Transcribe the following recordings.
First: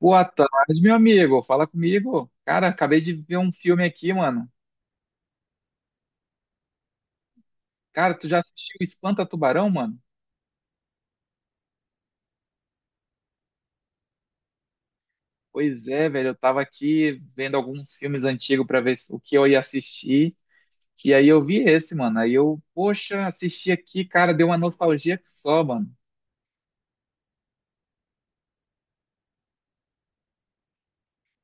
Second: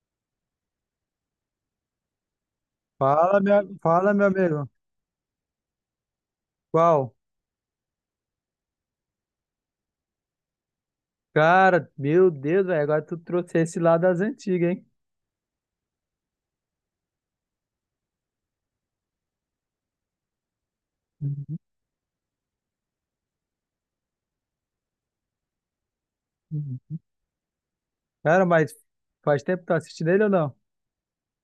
Boa tarde, meu amigo. Fala comigo. Cara, acabei de ver um filme aqui, Fala, meu mano. amigo. Qual? Cara, tu já assistiu Espanta Tubarão, mano? Cara, meu Deus, velho, agora tu trouxe esse lá das antigas, hein? Pois é, velho. Eu tava aqui vendo alguns filmes antigos pra ver o que eu ia assistir. E aí eu Uhum. vi esse, mano. Aí eu, poxa, assisti aqui, cara, deu uma nostalgia que só, mano. Uhum. Cara, mas faz tempo que tu assistindo ele ou não?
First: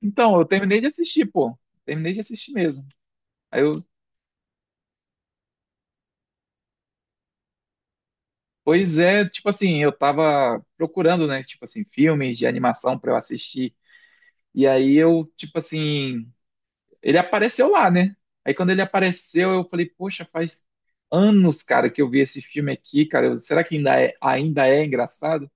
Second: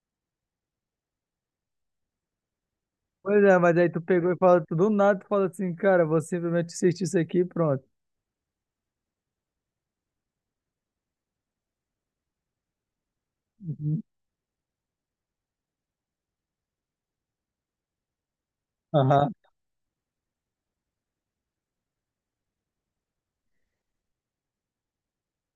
Então, eu terminei de assistir, pô. Terminei de assistir mesmo. Pois é, Aí mas eu, aí tu pegou e falou tudo do nada, tu fala assim, cara, vou simplesmente assistir isso aqui e pronto. pois é, tipo assim, eu tava procurando, né, tipo assim, filmes de animação pra eu assistir. Uhum. E aí eu, tipo assim. Ele apareceu lá, né? Aí quando ele Aham. apareceu, eu falei, poxa, faz anos, cara, que eu vi esse filme aqui, cara. Será que ainda é engraçado?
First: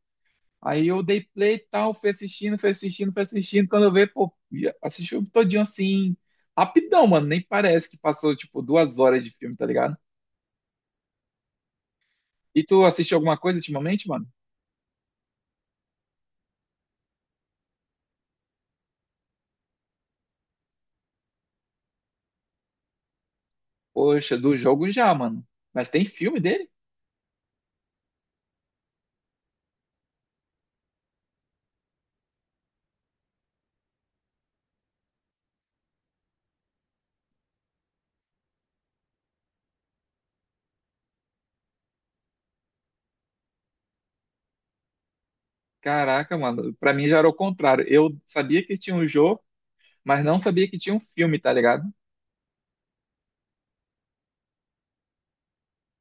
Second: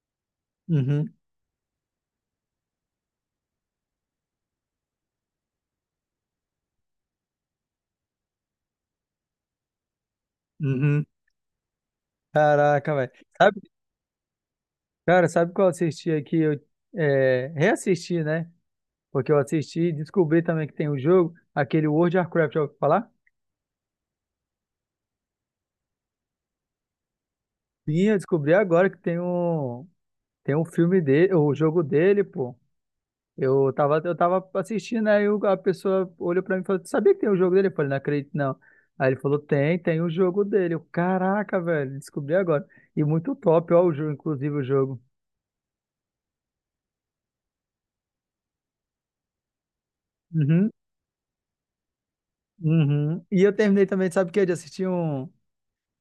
Aí eu Uhum. dei play e tal, fui assistindo, fui assistindo, fui assistindo. Quando eu vi, pô, já assisti o filme todinho assim, rapidão, mano. Nem parece que passou, tipo, 2 horas de filme, tá ligado? Uhum. E tu Caraca, velho. assistiu alguma coisa Sabe, ultimamente, mano? cara, sabe qual eu assisti aqui? Reassisti, né? Porque eu assisti e descobri também que tem um jogo, aquele World of Warcraft, já ouviu falar? Poxa, do jogo já, mano. Mas tem filme dele? Sim, eu descobri agora que tem um. Tem um filme dele, o jogo dele, pô. Eu tava assistindo, aí a pessoa olhou pra mim e falou, "Tu sabia que tem o jogo dele?" Eu falei, não acredito, não. Aí ele falou, tem, tem o jogo dele. Eu, caraca, velho, descobri agora. E muito top, ó, o jogo, inclusive o jogo. Caraca, mano. Pra mim já era o contrário. Eu sabia que tinha um jogo, mas não sabia Uhum, que tinha um filme, tá ligado? uhum. E eu terminei também, sabe o quê? De assistir um.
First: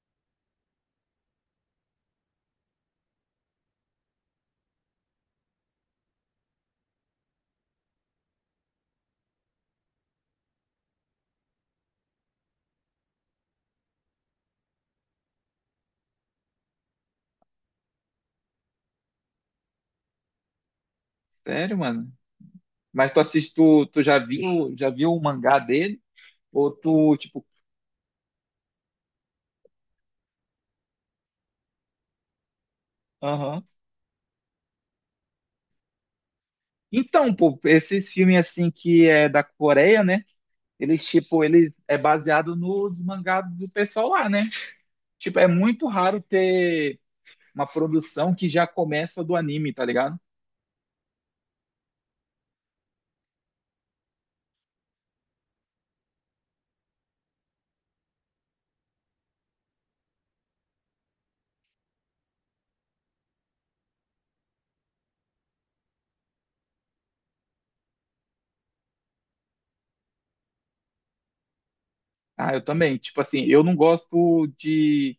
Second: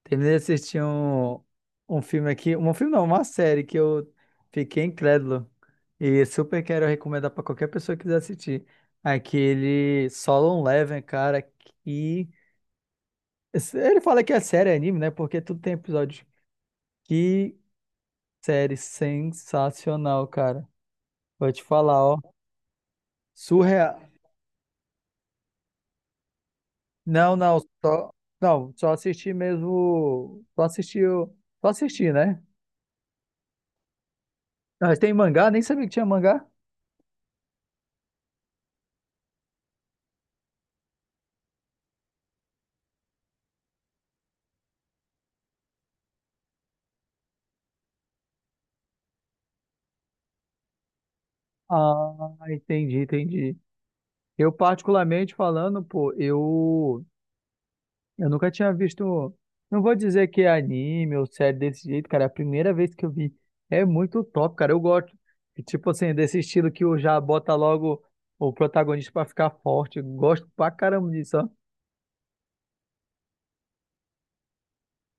Terminei de assistir um filme aqui, um filme não, uma série que eu fiquei incrédulo e super quero recomendar pra qualquer pessoa que quiser assistir. Aquele Solo Leveling, cara, que ele fala que é série, é anime, né? Porque tudo tem episódio. Que série sensacional, cara. Vou te Sério, falar, mano. ó, Mas tu assiste, tu, surreal. tu já viu o mangá dele? Ou tu, Não, tipo, não, só não, só assisti mesmo, só assisti, só assisti, né? aham. Mas tem mangá, nem sabia que tinha mangá. Então, pô, esses filmes assim que é da Coreia, né? Eles, tipo, eles é baseado nos mangás do pessoal lá, né? Tipo, é muito raro ter uma produção que já começa do anime, tá ligado? Ah, entendi. Particularmente falando, pô, eu nunca tinha visto. Não vou dizer que é anime ou série desse jeito, cara. É a primeira vez que eu vi. É muito top, cara. Eu gosto. E, tipo assim, desse estilo que o já bota logo o protagonista pra ficar forte. Eu gosto pra caramba disso, ó. Ah, eu também. Tipo assim, eu não gosto de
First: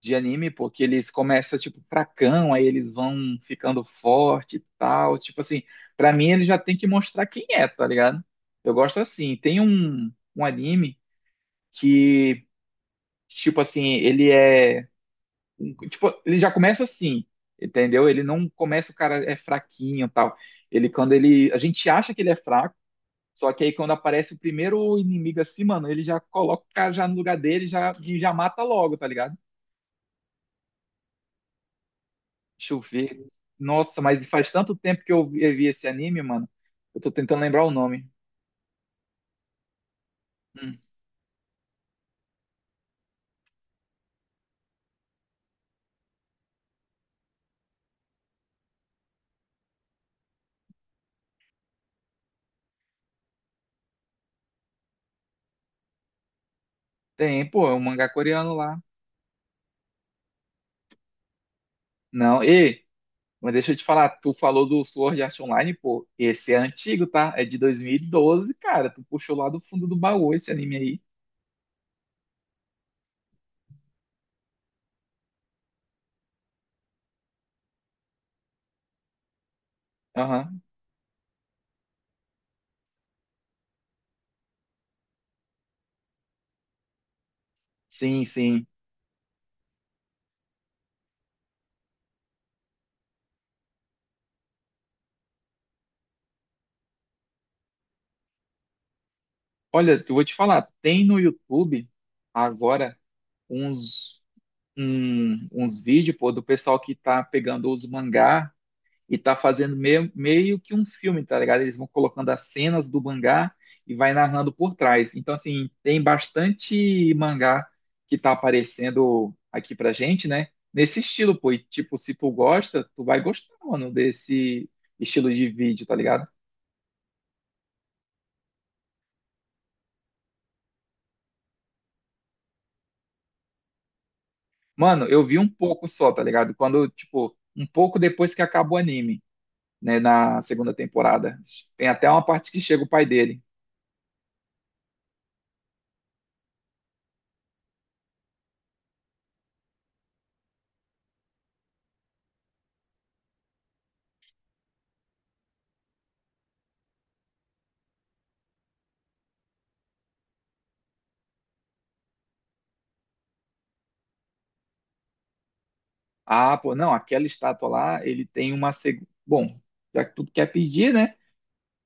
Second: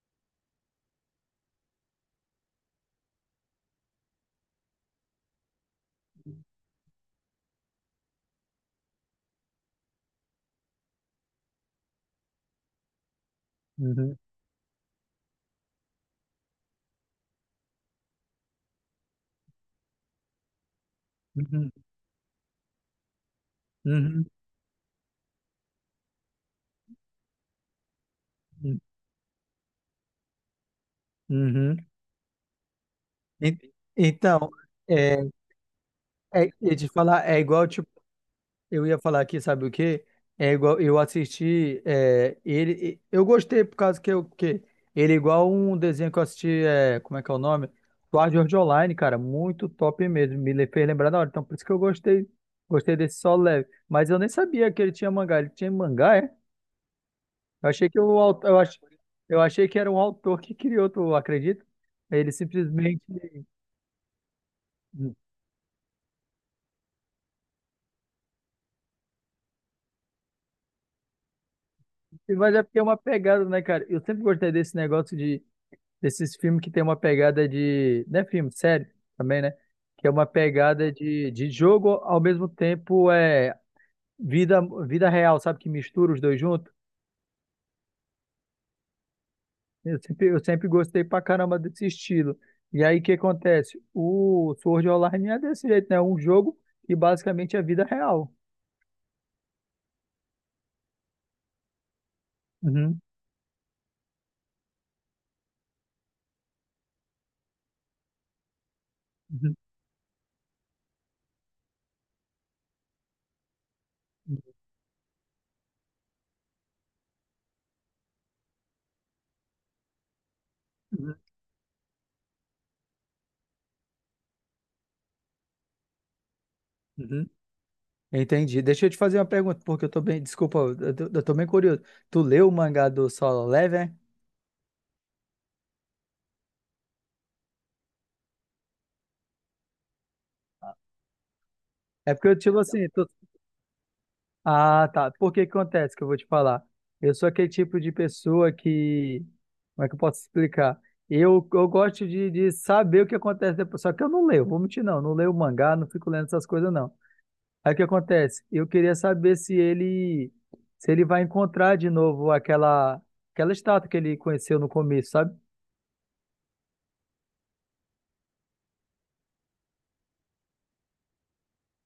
de anime, porque eles começam, tipo, fracão, aí eles vão ficando forte e tal. Tipo assim, pra mim ele já tem que mostrar quem é, tá ligado? Eu gosto assim. Tem um anime que, tipo assim, Uhum, ele é. Um, tipo, ele já começa assim, entendeu? Ele não começa, o cara é fraquinho e tal. Ele, quando ele. A uhum, gente acha que ele é fraco. Só que aí quando uhum, aparece o primeiro inimigo assim, mano, ele já coloca o cara já no lugar dele já, e já mata uhum. logo, tá ligado? Uhum. Deixa eu ver. En- Nossa, mas Então, faz tanto tempo que eu é, vi eu vi esse anime, mano. eu ia te Eu tô falar, é tentando lembrar igual, o tipo. nome. Eu ia falar aqui, sabe o quê? É Hum. igual, eu assisti é, ele, e- eu gostei por causa que eu que ele é igual um desenho que eu assisti, é, como é que é o nome? Sword Art Online, cara, muito top mesmo, fez lembrar da hora, então por isso que eu gostei, gostei desse Solo Leve, mas eu nem sabia que ele tinha mangá, é? Tem, pô, Eu é um achei que mangá o autor, coreano eu lá. ach- eu achei que era um autor que criou, tu acredita? Ele Não, e, simplesmente, mas deixa eu te falar, tu falou do Sword Art Online, pô. Esse é antigo, tá? É de 2012, cara. Tu puxou lá do fundo do baú esse anime aí. mas é porque é uma pegada, né, cara? Eu sempre gostei desse negócio de desses filmes que tem uma pegada de. Não é filme, série também, né? Que é uma Aham. pegada de jogo, ao mesmo tempo é vida, vida real, sabe? Que mistura os dois juntos. Sim, sim. Eu sempre gostei pra caramba desse estilo. E aí o que acontece? O Sword Online é desse jeito, né? É um jogo que basicamente é vida real. Olha, eu vou te falar, tem no YouTube agora Uhum, uns, uns vídeos, pô, do pessoal que tá pegando os mangá e tá uhum, fazendo meio, meio que um filme, tá ligado? Eles vão colocando as cenas do mangá e vai narrando por trás. Então, assim, tem bastante mangá que tá aparecendo aqui pra gente, né? Nesse uhum, estilo, pô. E, tipo, se tu gosta, tu vai gostar, mano, desse estilo de vídeo, tá ligado? uhum. Entendi. Deixa eu te fazer uma pergunta, porque eu tô bem. Desculpa, eu tô bem curioso. Tu leu o mangá do Solo Leveling? Mano, eu vi um pouco só, tá ligado? Quando, tipo, um pouco depois que acabou o anime, né? Na segunda temporada. Tem até É uma porque eu, parte tipo que chega assim, o pai tu dele. Ah, tá. Por que que acontece que eu vou te falar? Eu sou aquele tipo de pessoa que. Como é que eu posso explicar? Eu gosto de saber o que acontece depois. Só que eu não leio, vou mentir, não. Não leio mangá, não fico lendo essas coisas, não. Aí o que acontece? Eu queria saber se ele vai encontrar de novo aquela estátua que ele conheceu no começo, sabe? Ah, pô, não, aquela estátua lá, ele tem uma Bom, já que tu quer pedir, né?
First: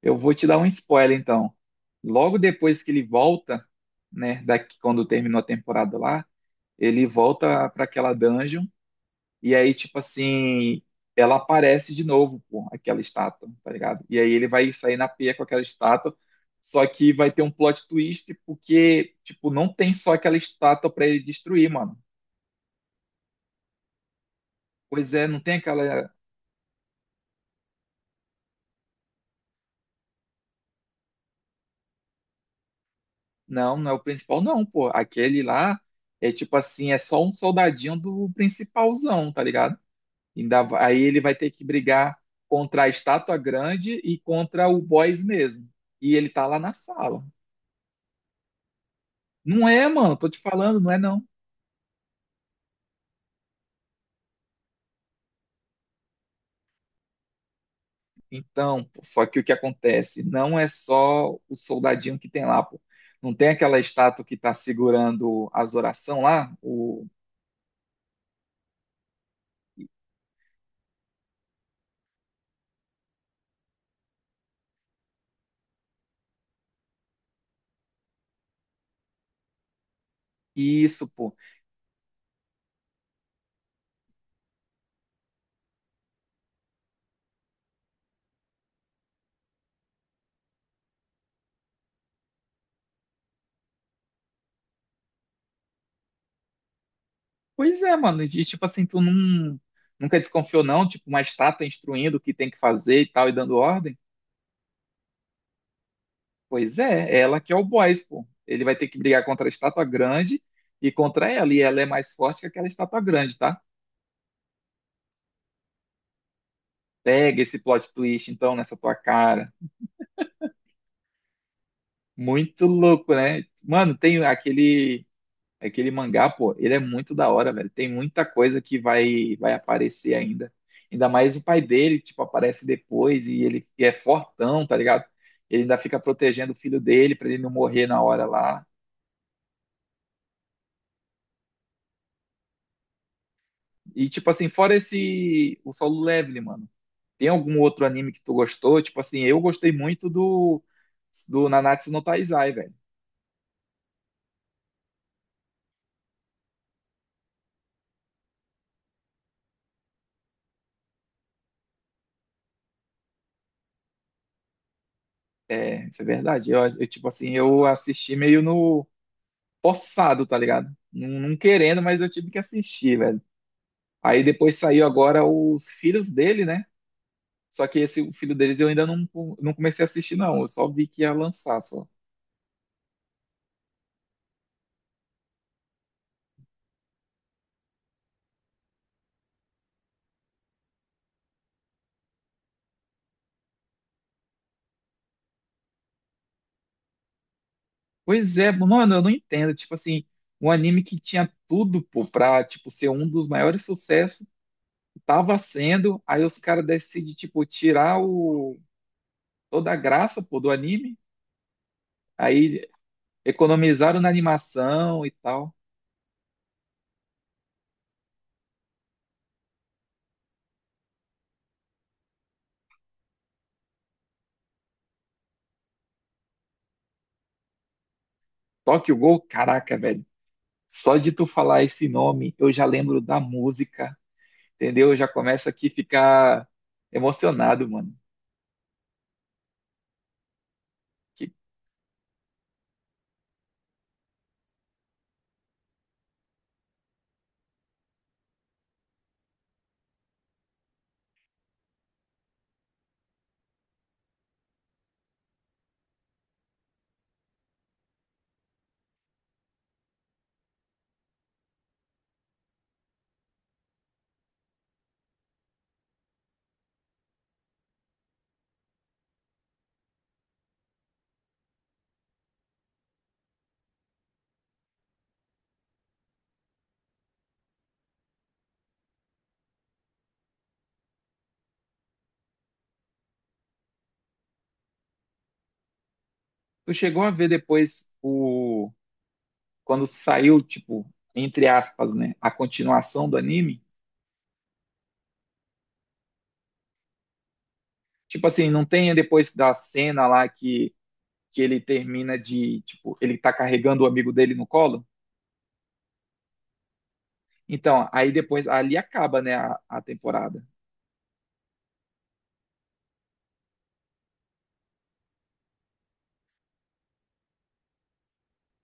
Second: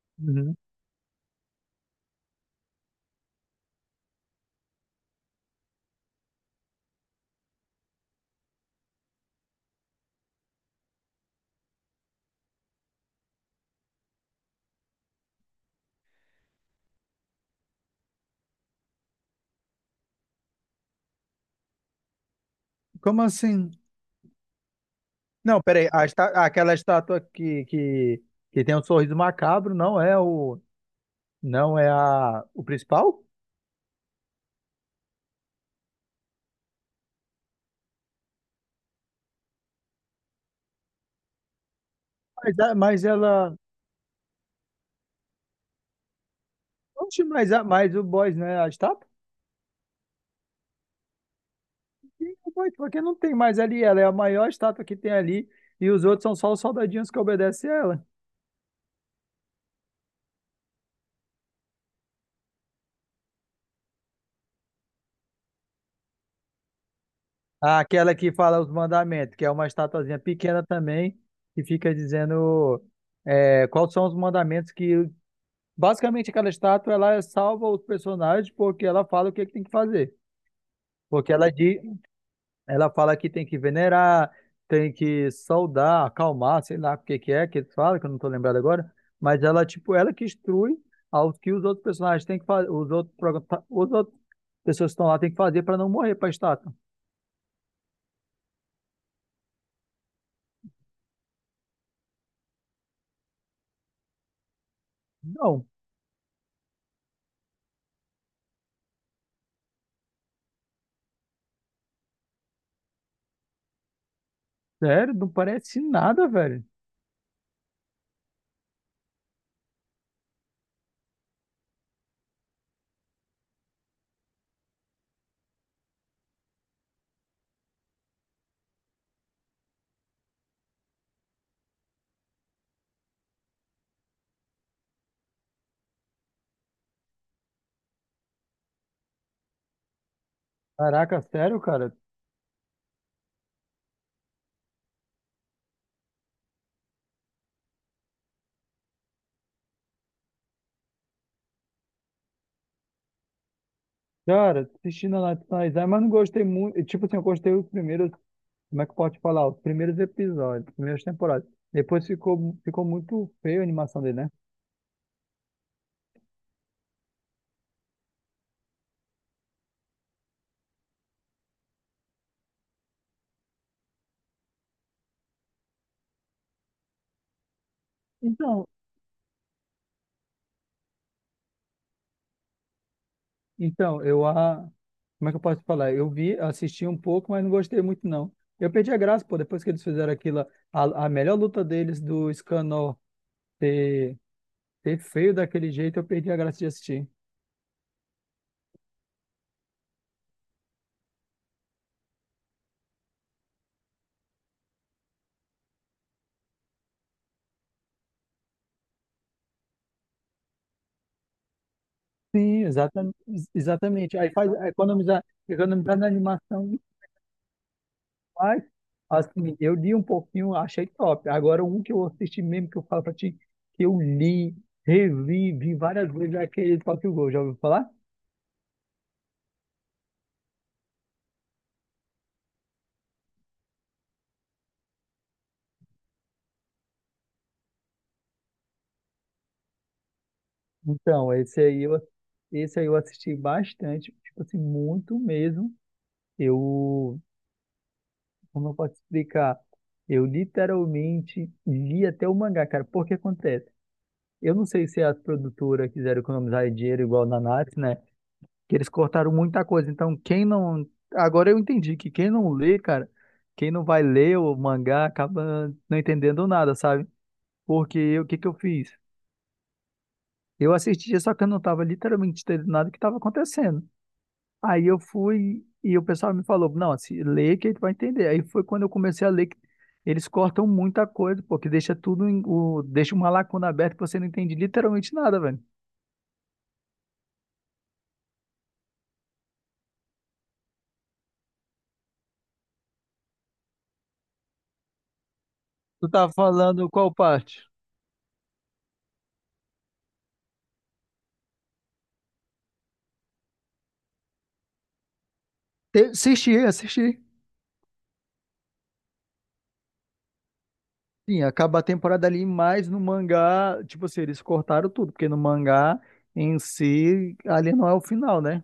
Eu vou te Uhum. dar um spoiler então. Logo depois que ele volta, né, daqui quando terminou a temporada lá, ele volta para aquela dungeon e aí tipo assim, ela aparece de novo, pô, aquela estátua, tá ligado? E aí ele vai sair na pia com aquela estátua, só que vai ter um plot twist porque tipo não tem só aquela estátua para ele destruir, mano. Como assim? Pois é, não tem Não, aquela. peraí. Aquela estátua que tem um sorriso macabro não é o. Não é o principal? Não, não é o principal, não, pô. Aquele lá é tipo assim, é só um soldadinho do principalzão, tá ligado? Ainda, aí ele vai ter que brigar Mas, contra a mas estátua ela. grande e contra o boss mesmo. E ele tá lá na sala. Oxe, mas, mas o boys, né? A estátua? Não é, mano, tô te falando, não é não. Sim, o boys, porque não tem mais ali. Ela é a maior estátua que tem ali. E os outros são só os soldadinhos que obedecem ela. Então, pô, só que o que acontece? Não é só o soldadinho que tem lá, pô. Não tem aquela estátua que tá segurando as orações lá? O... Ah, aquela que fala os mandamentos, que é uma estatuazinha pequena também, que fica dizendo é, quais são os mandamentos que. Basicamente, aquela estátua ela salva os personagens porque ela fala que tem que fazer. Isso, Porque pô. ela diz, ela fala que tem que venerar, tem que saudar, acalmar, sei lá o que que é que eles falam, que eu não tô lembrado agora, mas ela, tipo, ela que instrui ao que os outros personagens têm que fazer, os outros pessoas que estão lá têm que fazer para não morrer pra estátua. Pois é, mano. E tipo assim, tu não, nunca desconfiou, não? Tipo, uma estátua instruindo o que tem que fazer e tal, e dando ordem? Não, Pois é, é ela que é o boss, pô. Ele vai ter que brigar contra a estátua grande e contra ela. E ela é mais forte que aquela estátua grande, tá? sério, não parece nada, velho. Pega esse plot twist, então, nessa tua cara. Muito louco, né? Mano, tem aquele. Aquele mangá, pô, ele é muito da hora, velho. Tem muita coisa que vai aparecer ainda. Ainda mais o pai dele, tipo, aparece depois e ele e é fortão, tá ligado? Ele ainda fica protegendo o filho dele pra ele não morrer na hora lá. Caraca, sério, cara. E, tipo assim, fora esse. O Solo Leveling, mano. Tem algum outro anime que tu gostou? Tipo assim, eu gostei muito do. Do Nanatsu no Taizai, velho. Cara, assisti na Nationais, mas não gostei muito. Tipo assim, eu gostei os primeiros. Como é que pode falar? Os primeiros episódios, primeiras temporadas. Depois ficou muito feio a animação dele, né? É, isso é verdade. Tipo assim, eu assisti meio no. Forçado, tá ligado? Não, não querendo, mas eu tive que assistir, velho. Aí depois saiu agora os filhos dele, né? Só que esse o filho deles Então, eu ainda não, não comecei a assistir, não. Eu só vi que ia lançar, só. então, eu a. Como é que eu posso falar? Eu vi, assisti um pouco, mas não gostei muito, não. Eu perdi a graça, pô, depois que eles fizeram aquilo, a melhor luta deles do Scanor. Ter Ser feio daquele jeito, eu perdi a graça de assistir. Pois é, mano, eu não entendo. Tipo assim, um anime que tinha tudo, pô, pra, tipo, ser um dos maiores sucessos, tava sendo, aí os caras decidem, tipo, tirar o... toda a graça, pô, do anime. Sim, Aí economizaram na exatamente. Aí faz animação e tal. economizar na animação faz. Assim, eu li um pouquinho, achei top. Agora, um que eu assisti mesmo, que eu falo pra ti, que eu li, revi, vi várias vezes, é aquele Tokyo Ghoul. Já ouviu falar? Tokyo Gol, caraca, velho. Só de tu falar esse nome, eu já lembro da música. Entendeu? Já começa aqui a ficar emocionado, mano. Que Então, esse aí eu, esse aí eu assisti bastante, tipo assim, muito mesmo. Eu, como eu posso explicar? Eu literalmente li até o mangá, cara. Porque acontece? Eu não sei se a produtora quiseram economizar dinheiro igual na Natsu, né? Que eles cortaram muita coisa. Então, quem não. Agora eu entendi que quem não lê, cara, quem não vai ler o mangá acaba não entendendo nada, sabe? Porque o que que eu fiz? Eu assistia, só que eu não tava literalmente entendendo nada do que estava acontecendo. Aí eu fui e o pessoal me falou, não, se lê que tu vai entender. Aí foi quando eu comecei a ler que eles cortam muita coisa, pô, que deixa tudo em, o, deixa uma lacuna aberta que você não entende literalmente nada, velho. tu chegou a ver depois o quando saiu, tipo, entre aspas, né, a continuação do anime? Tu tá falando qual parte? Tipo assim, não tem depois da cena lá que ele termina de, tipo, ele tá carregando o amigo dele no colo? Assisti, assisti. Então, aí depois ali acaba, né, a temporada. Sim, acaba a temporada ali, mas no mangá, tipo assim, eles cortaram tudo, porque no mangá em si, ali não é o final, né?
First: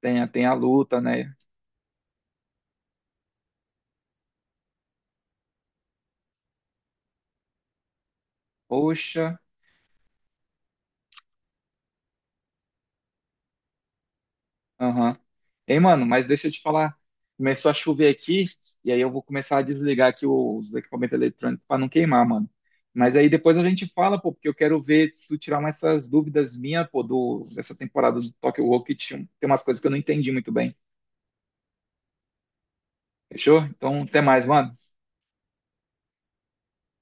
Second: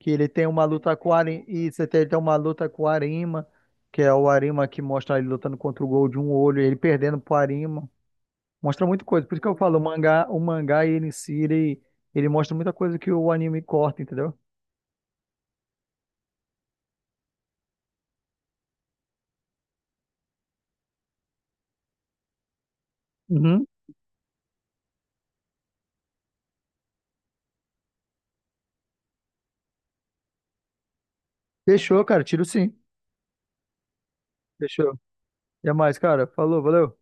Que Tem, ele tem tem a uma luta luta, com o né? Arima, e você tem, ele tem uma luta com o Arima, que é o Arima que mostra ele lutando contra o Gol de um olho, ele perdendo pro Arima. Mostra muita coisa. Por Poxa, isso que eu falo, o mangá ele em si, ele mostra muita coisa que o anime corta, entendeu? aham. Ei, mano, mas deixa eu te falar. Começou a chover aqui, e aí eu vou começar a desligar aqui os equipamentos eletrônicos para não queimar, mano. Mas aí depois a Uhum. gente fala, pô, porque eu quero ver se tu tirar umas essas dúvidas minhas, pô, dessa temporada do Tokyo Rock, que tinha- tem umas coisas que eu não entendi muito bem. Fechou, cara. Tiro sim. Fechou? Então, até mais, mano. Fechou. Até mais, cara. Falou, valeu.